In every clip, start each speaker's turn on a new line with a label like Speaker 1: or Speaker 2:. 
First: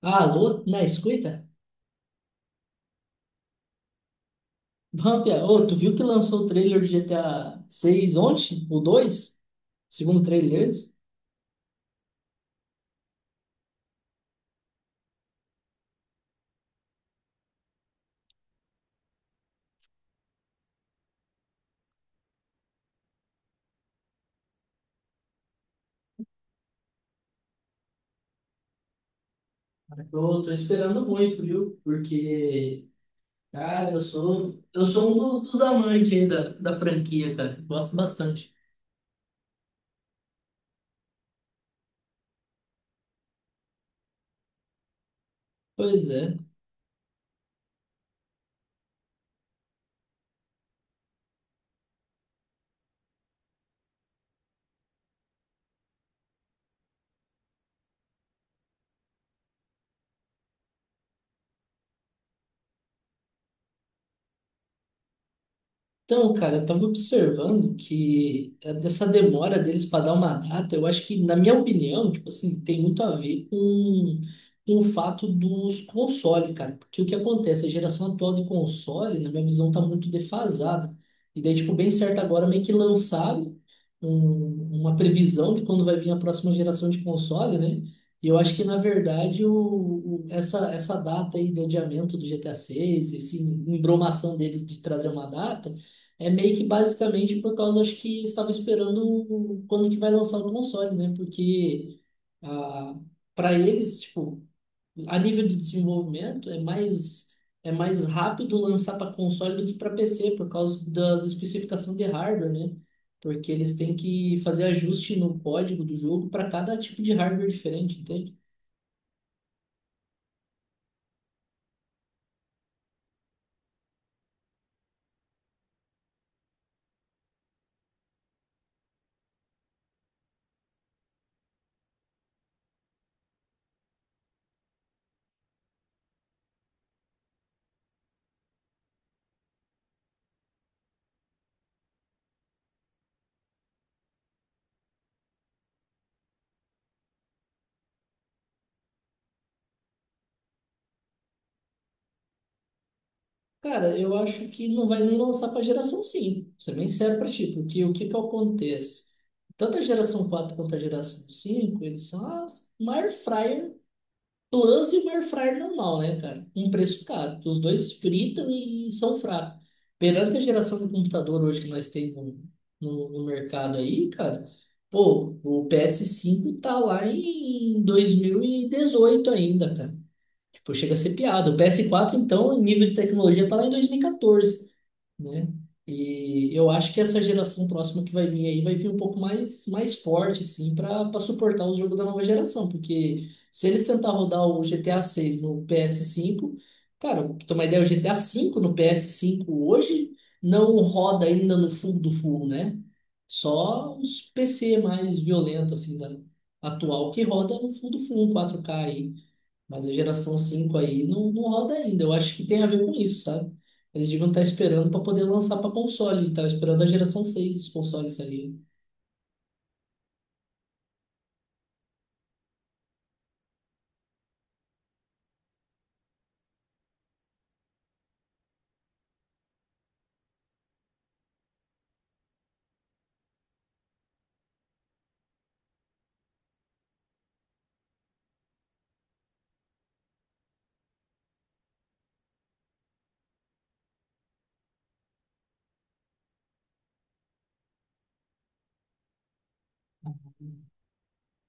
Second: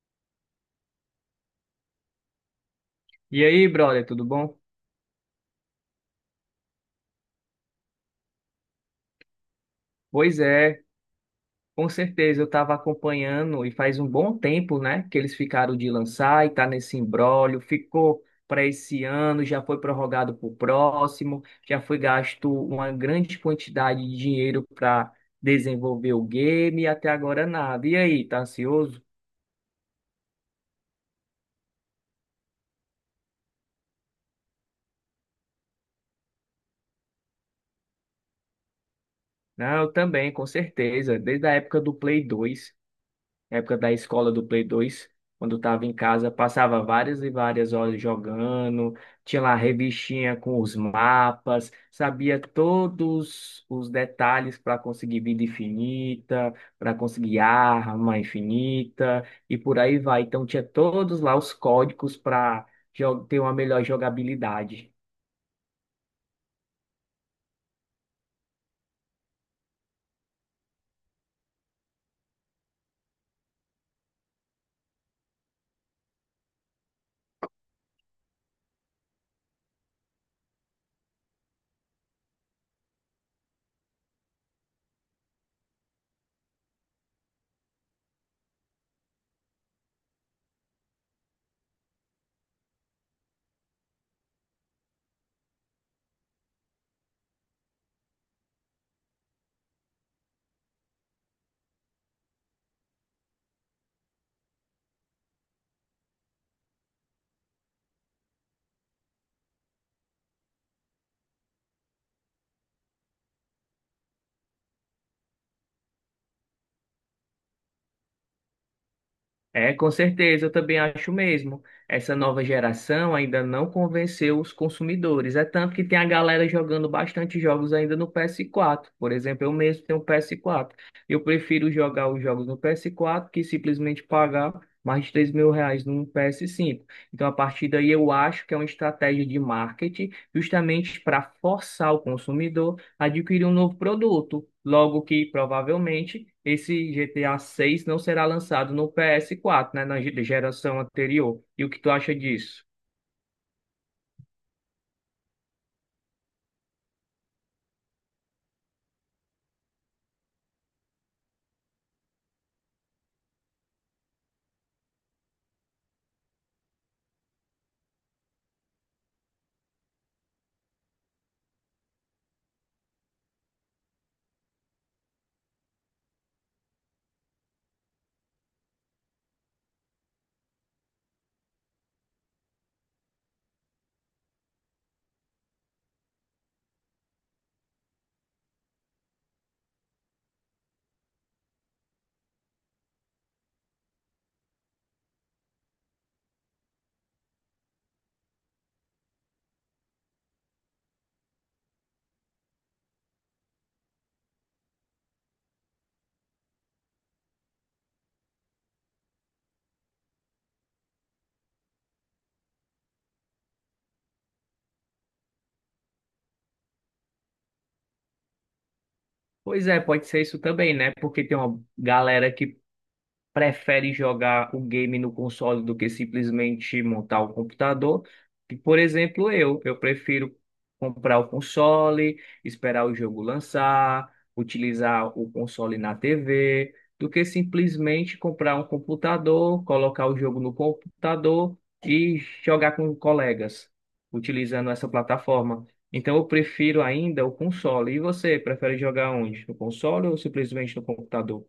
Speaker 1: Ah, alô, na escuta?
Speaker 2: E aí, brother, tudo bom?
Speaker 1: Bom, pia. Ô, tu viu que lançou o trailer de GTA 6 ontem? O 2? Segundo
Speaker 2: Pois
Speaker 1: trailer?
Speaker 2: é, com certeza eu estava acompanhando e faz um bom tempo, né, que eles ficaram de lançar e tá nesse imbróglio, ficou para esse ano, já foi prorrogado para o próximo, já foi gasto uma grande quantidade de dinheiro para desenvolver o game e até agora nada. E aí, tá ansioso?
Speaker 1: Eu tô esperando muito, viu? Porque, cara, eu sou um dos amantes aí da franquia, cara. Gosto bastante.
Speaker 2: Não, eu também, com certeza, desde a época do Play 2. Na época da escola do Play 2, quando estava em
Speaker 1: Pois
Speaker 2: casa,
Speaker 1: é.
Speaker 2: passava várias e várias horas jogando, tinha lá a revistinha com os mapas, sabia todos os detalhes para conseguir vida infinita, para conseguir arma infinita e por aí vai. Então tinha todos lá os códigos para ter uma melhor jogabilidade.
Speaker 1: Então, cara, eu estava observando que dessa demora deles para dar uma data, eu acho que, na minha opinião, tipo assim, tem muito a ver com o fato dos consoles, cara. Porque o que acontece? A geração atual de console, na minha visão, tá muito defasada. E daí, tipo, bem certo agora, meio que lançaram uma previsão de quando vai vir a próxima geração de console, né? E eu acho que, na verdade, essa data aí de adiamento do GTA VI, essa embromação deles de trazer uma data, é meio que basicamente por causa, acho que estava esperando quando que vai lançar o console, né? Porque ah, para eles, tipo, a nível de desenvolvimento é mais rápido lançar para console do que para PC por causa das especificações de hardware, né? Porque eles têm que fazer ajuste no código do jogo para cada tipo de hardware diferente, entende?
Speaker 2: É, com certeza, eu também acho mesmo. Essa nova geração ainda não convenceu os consumidores. É tanto que tem a galera jogando bastante jogos ainda no PS4. Por exemplo, eu mesmo tenho um PS4. Eu prefiro jogar os jogos no PS4 que simplesmente pagar mais de 3 mil reais num PS5. Então, a partir daí, eu acho que é uma estratégia de marketing justamente para forçar o consumidor adquirir um novo produto, logo que provavelmente esse GTA 6 não será lançado no PS4, né, na geração anterior. E o que tu acha disso?
Speaker 1: Cara, eu acho que não vai nem lançar para geração 5. Ser bem sério para ti, porque o que acontece? Tanto a geração 4 quanto a geração cinco, eles são as, uma air fryer plus e uma air fryer normal, né, cara? Um preço caro. Os dois fritam e são fracos. Perante a geração de computador hoje que nós temos no mercado aí, cara, pô, o PS5 tá lá em 2018 ainda, cara. Pô, chega a ser piada. O PS4, então, em nível de tecnologia, tá lá em 2014, né? E eu acho que essa geração próxima que vai vir aí vai vir um pouco mais forte, assim, para suportar os jogos da nova geração. Porque se eles tentar rodar o GTA 6 no PS5, cara, pra ter uma ideia, o GTA 5 no PS5 hoje não roda ainda no full do full, né? Só os PC mais violentos, assim, da atual que roda no full do full, 4K aí. Mas a geração 5 aí não, não roda ainda. Eu acho que tem a ver com isso, sabe? Eles deviam estar esperando para poder lançar para console. Estava esperando a geração seis dos consoles ali.
Speaker 2: Pois é, pode ser isso também, né? Porque tem uma galera que prefere jogar o game no console do que simplesmente montar o computador. E, por exemplo, eu prefiro comprar o console, esperar o jogo lançar, utilizar o console na TV, do que simplesmente comprar um computador, colocar o jogo no computador e jogar com colegas, utilizando essa plataforma. Então eu prefiro ainda o console. E você, prefere jogar onde? No console ou simplesmente no computador?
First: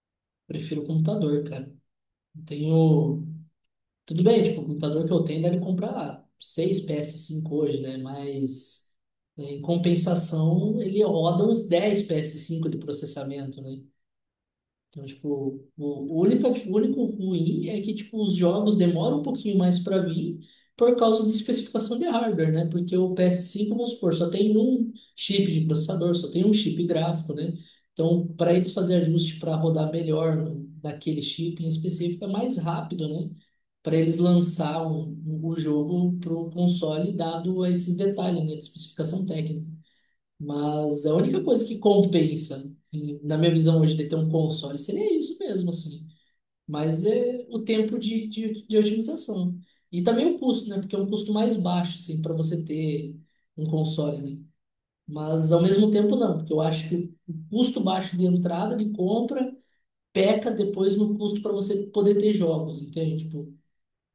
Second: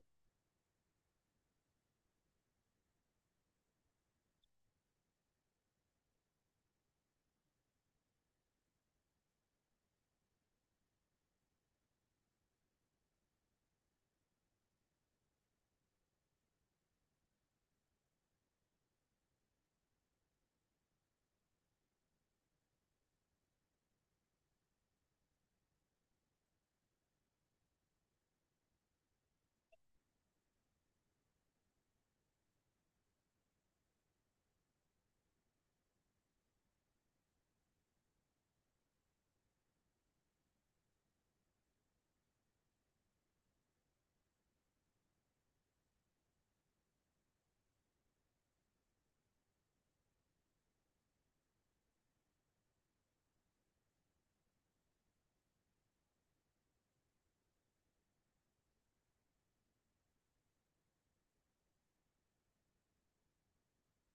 Speaker 1: Prefiro o computador, cara. Eu tenho. Tudo bem, tipo, o computador que eu tenho deve comprar 6 ps cinco hoje, né? Mas é, em compensação, ele roda uns 10 ps cinco de processamento, né? Então, tipo, o único ruim é que, tipo, os jogos demoram um pouquinho mais para vir por causa da especificação de hardware, né? Porque o PS5, vamos supor, só tem um chip de processador, só tem um chip gráfico, né? Então, para eles fazer ajuste para rodar melhor naquele chip em específico, é mais rápido, né? Para eles lançar o jogo para o console, dado esses detalhes, né, de especificação técnica. Mas a única coisa que compensa, na minha visão hoje, de ter um console seria isso mesmo, assim. Mas é o tempo de otimização. E também o custo, né? Porque é um custo mais baixo, assim, para você ter um console, né? Mas ao mesmo tempo não, porque eu acho que o custo baixo de entrada, de compra, peca depois no custo para você poder ter jogos, entende? Tipo,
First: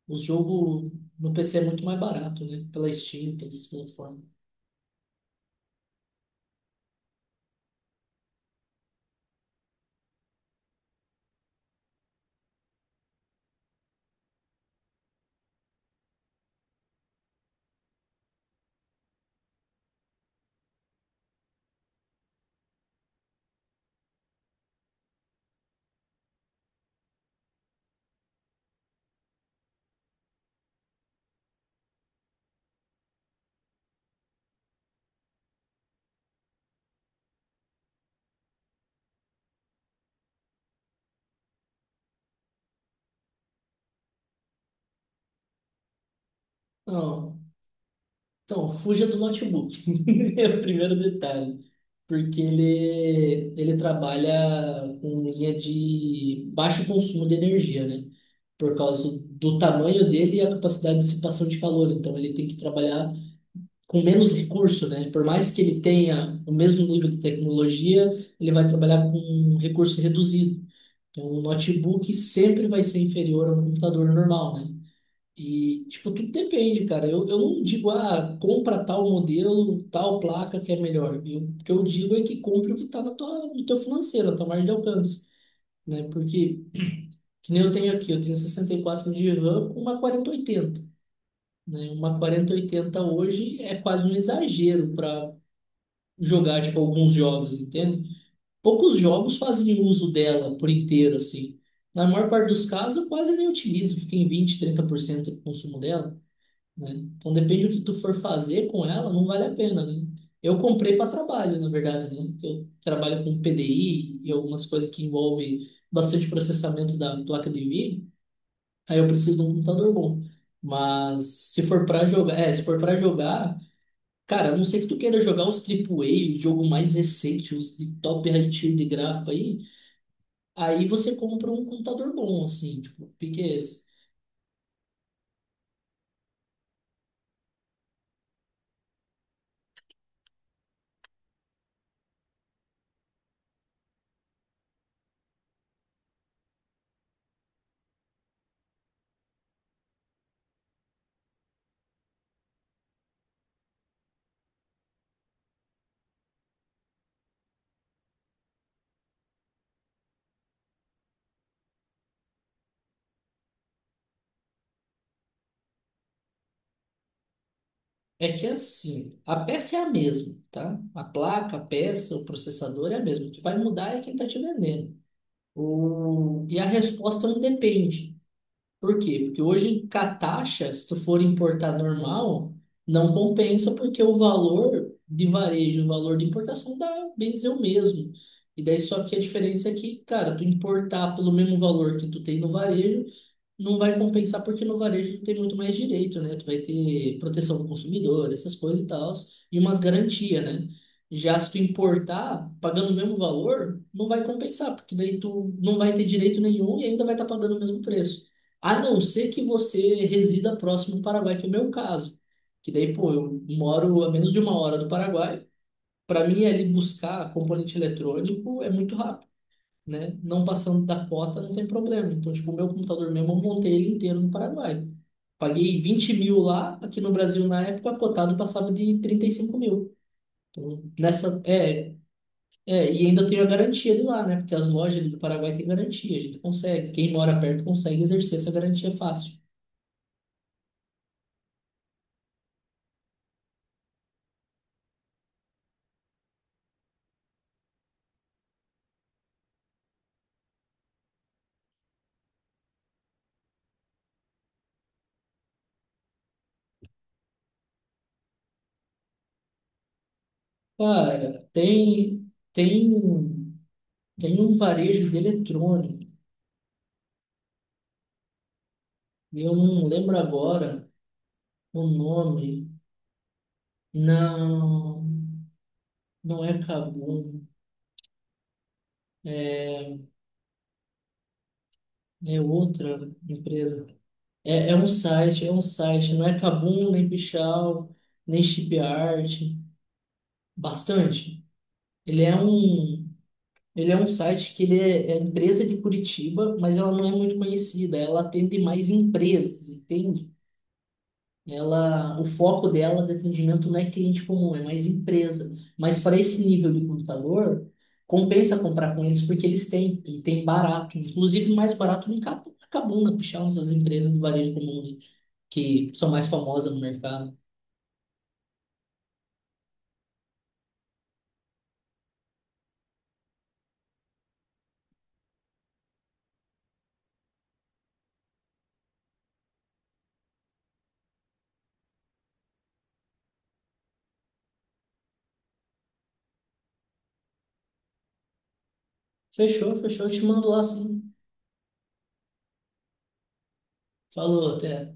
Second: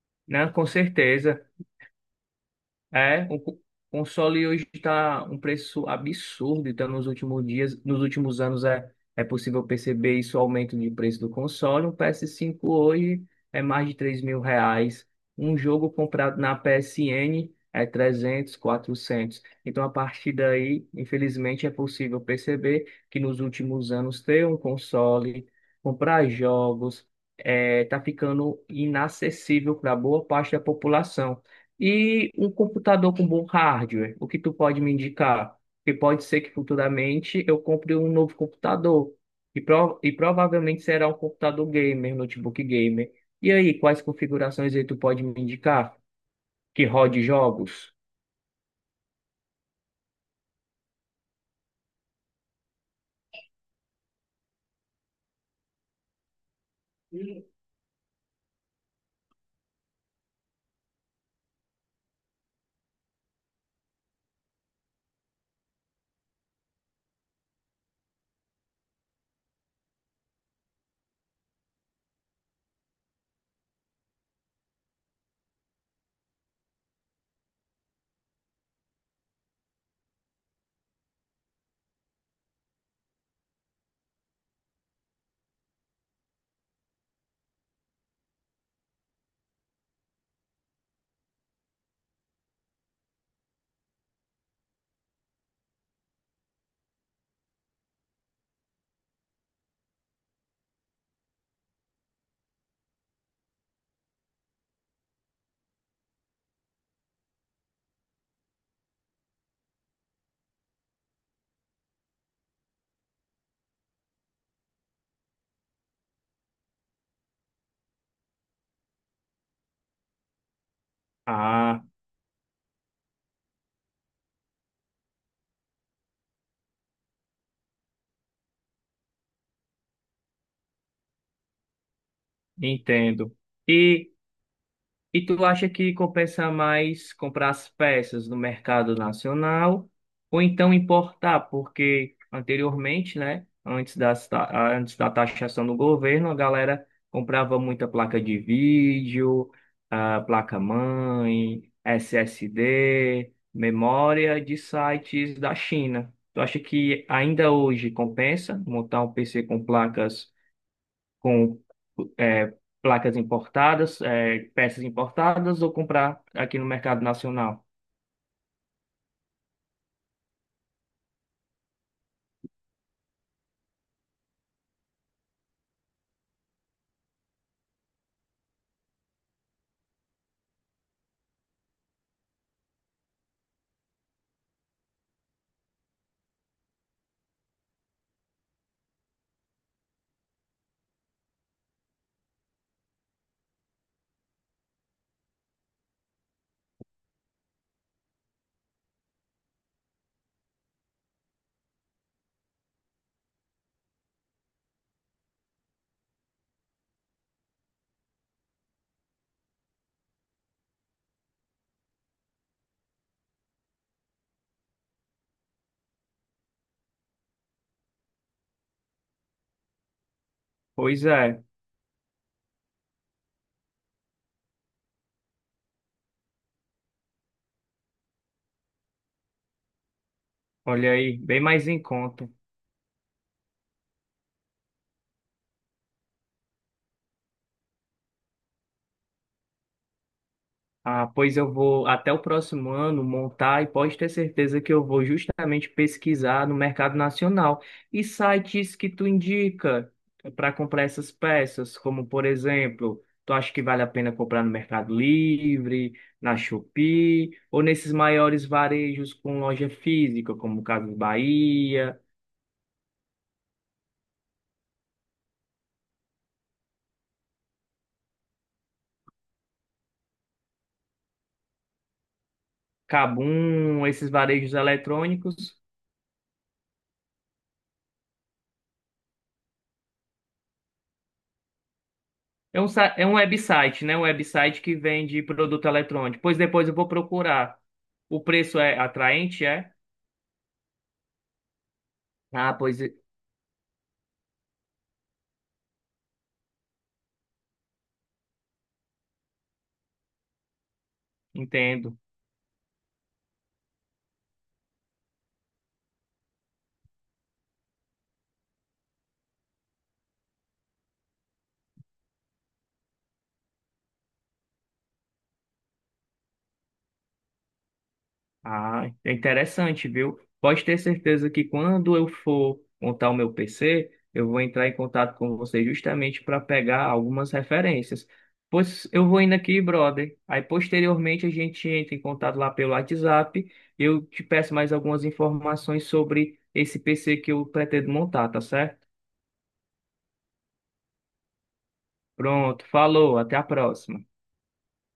Speaker 1: os
Speaker 2: Não, com
Speaker 1: jogos no
Speaker 2: certeza.
Speaker 1: PC é muito mais barato, né? Pela
Speaker 2: É,
Speaker 1: Steam,
Speaker 2: o
Speaker 1: pelas plataformas.
Speaker 2: console hoje está um preço absurdo, então nos últimos dias, nos últimos anos é possível perceber isso, o aumento de preço do console. Um PS5 hoje é mais de 3 mil reais. Um jogo comprado na PSN é 300, 400. Então, a partir daí, infelizmente, é possível perceber que nos últimos anos ter um console, comprar jogos, está ficando inacessível para boa parte da população. E um computador com bom hardware, o que tu pode me indicar? Porque pode ser que futuramente eu compre um novo computador. E, e provavelmente será um computador gamer, notebook gamer. E aí, quais configurações aí tu pode me indicar? Que rode
Speaker 1: Não.
Speaker 2: jogos?
Speaker 1: Então, fuja do notebook. É o primeiro detalhe. Porque ele trabalha com linha de baixo consumo de energia, né? Por causa do tamanho dele e a capacidade de dissipação de calor. Então, ele tem que trabalhar com menos recurso, né? Por mais que ele tenha o mesmo nível de tecnologia, ele vai trabalhar com um recurso reduzido. Então, o notebook sempre vai ser inferior a um computador normal, né? E, tipo, tudo depende, cara. Eu não digo, ah, compra tal modelo, tal placa que é melhor. Eu, o que eu digo é que compre o que está na tua, no teu financeiro, na tua margem de alcance, né? Porque, que nem eu tenho aqui, eu tenho 64 de RAM com uma quarenta oitenta, né? Uma quarenta oitenta hoje é quase um exagero para jogar, tipo, alguns jogos, entende? Poucos jogos fazem uso dela por inteiro, assim. Na maior parte dos casos, eu quase nem utilizo, fica em 20 a 30% do consumo dela, né? Então depende do que tu for fazer com ela, não vale a pena, né? Eu comprei para trabalho, na verdade, né? Eu trabalho com PDI e algumas coisas que envolvem bastante processamento da placa de vídeo. Aí eu preciso de um computador bom. Mas se
Speaker 2: Ah,
Speaker 1: for para jogar, é, se for para jogar, cara, a não sei que tu queira jogar os AAA, os jogos mais recentes, os de top high tier de gráfico aí, aí você compra um computador bom, assim, tipo,
Speaker 2: entendo.
Speaker 1: porque
Speaker 2: E tu acha que compensa mais comprar as peças no mercado nacional ou então importar? Porque anteriormente, né, antes da taxação do governo, a galera comprava muita placa de vídeo, ah, placa-mãe, SSD, memória de sites da China. Tu acha que ainda hoje compensa montar um PC com placas com é, placas importadas, é, peças importadas ou comprar aqui no mercado nacional.
Speaker 1: é que assim, a peça é a mesma, tá? A placa, a peça, o processador é a mesma. O que vai mudar é quem está te vendendo. E a resposta não depende. Por quê? Porque hoje, com a taxa, se tu for importar normal, não compensa, porque o valor de varejo, o valor de importação dá, bem dizer, o mesmo. E daí só que a diferença é que, cara, tu importar pelo mesmo valor que tu tem no varejo, não vai compensar porque no varejo tem muito mais direito, né? Tu vai ter proteção do consumidor, essas coisas e tal, e umas garantias, né? Já se tu importar, pagando o mesmo valor, não vai compensar, porque daí tu não vai ter direito nenhum e ainda vai estar pagando o mesmo preço. A não ser que você resida próximo do Paraguai, que é o meu caso. Que daí, pô, eu moro a menos de uma hora do Paraguai. Para mim, ali buscar componente eletrônico é muito rápido, né? Não passando
Speaker 2: Pois
Speaker 1: da cota,
Speaker 2: é,
Speaker 1: não tem problema. Então, tipo, o meu computador mesmo, eu montei ele inteiro no Paraguai. Paguei 20 mil lá, aqui no Brasil na época, cotado passava de 35 mil. Então,
Speaker 2: olha aí, bem
Speaker 1: nessa,
Speaker 2: mais em conta.
Speaker 1: é, e ainda tenho a garantia de lá, né? Porque as lojas ali do Paraguai têm garantia, a gente consegue. Quem mora perto consegue exercer essa garantia fácil.
Speaker 2: Ah, pois eu vou até o próximo ano montar e pode ter certeza que eu vou justamente pesquisar no mercado nacional e sites que tu indica para comprar essas peças, como por exemplo, tu acha que vale a pena comprar no Mercado Livre, na Shopee ou nesses maiores varejos com loja física, como Casas
Speaker 1: Cara,
Speaker 2: Bahia,
Speaker 1: tem um varejo de eletrônico. Eu não lembro agora o nome.
Speaker 2: Kabum, esses varejos
Speaker 1: Não.
Speaker 2: eletrônicos?
Speaker 1: Não é Kabum, é é
Speaker 2: É um, é
Speaker 1: outra
Speaker 2: um website,
Speaker 1: empresa.
Speaker 2: né? Um website que vende
Speaker 1: É um
Speaker 2: produto
Speaker 1: site.
Speaker 2: eletrônico.
Speaker 1: Não
Speaker 2: Pois
Speaker 1: é
Speaker 2: depois eu vou
Speaker 1: Kabum, nem
Speaker 2: procurar.
Speaker 1: Pichal
Speaker 2: O
Speaker 1: nem
Speaker 2: preço é atraente,
Speaker 1: Shipyard.
Speaker 2: é?
Speaker 1: Bastante. Ele é
Speaker 2: Ah,
Speaker 1: um, ele é um site que é empresa de Curitiba, mas ela não é muito conhecida. Ela atende mais empresas, entende?
Speaker 2: entendo.
Speaker 1: Ela, o foco dela de atendimento não é cliente comum, é mais empresa. Mas para esse nível de computador, compensa comprar com eles porque eles têm, e tem barato, inclusive mais barato do que a que puxar umas das empresas do varejo comum que são mais famosas no mercado.
Speaker 2: Ah, é interessante, viu? Pode ter certeza que quando eu for montar o meu PC, eu vou entrar em contato com você justamente para pegar algumas referências. Pois eu vou indo aqui, brother. Aí posteriormente a gente entra em contato lá pelo WhatsApp. Eu te peço mais algumas informações sobre esse PC que eu pretendo montar, tá certo?
Speaker 1: Fechou, eu te mando lá sim.
Speaker 2: Pronto, falou, até a próxima.
Speaker 1: Falou, até.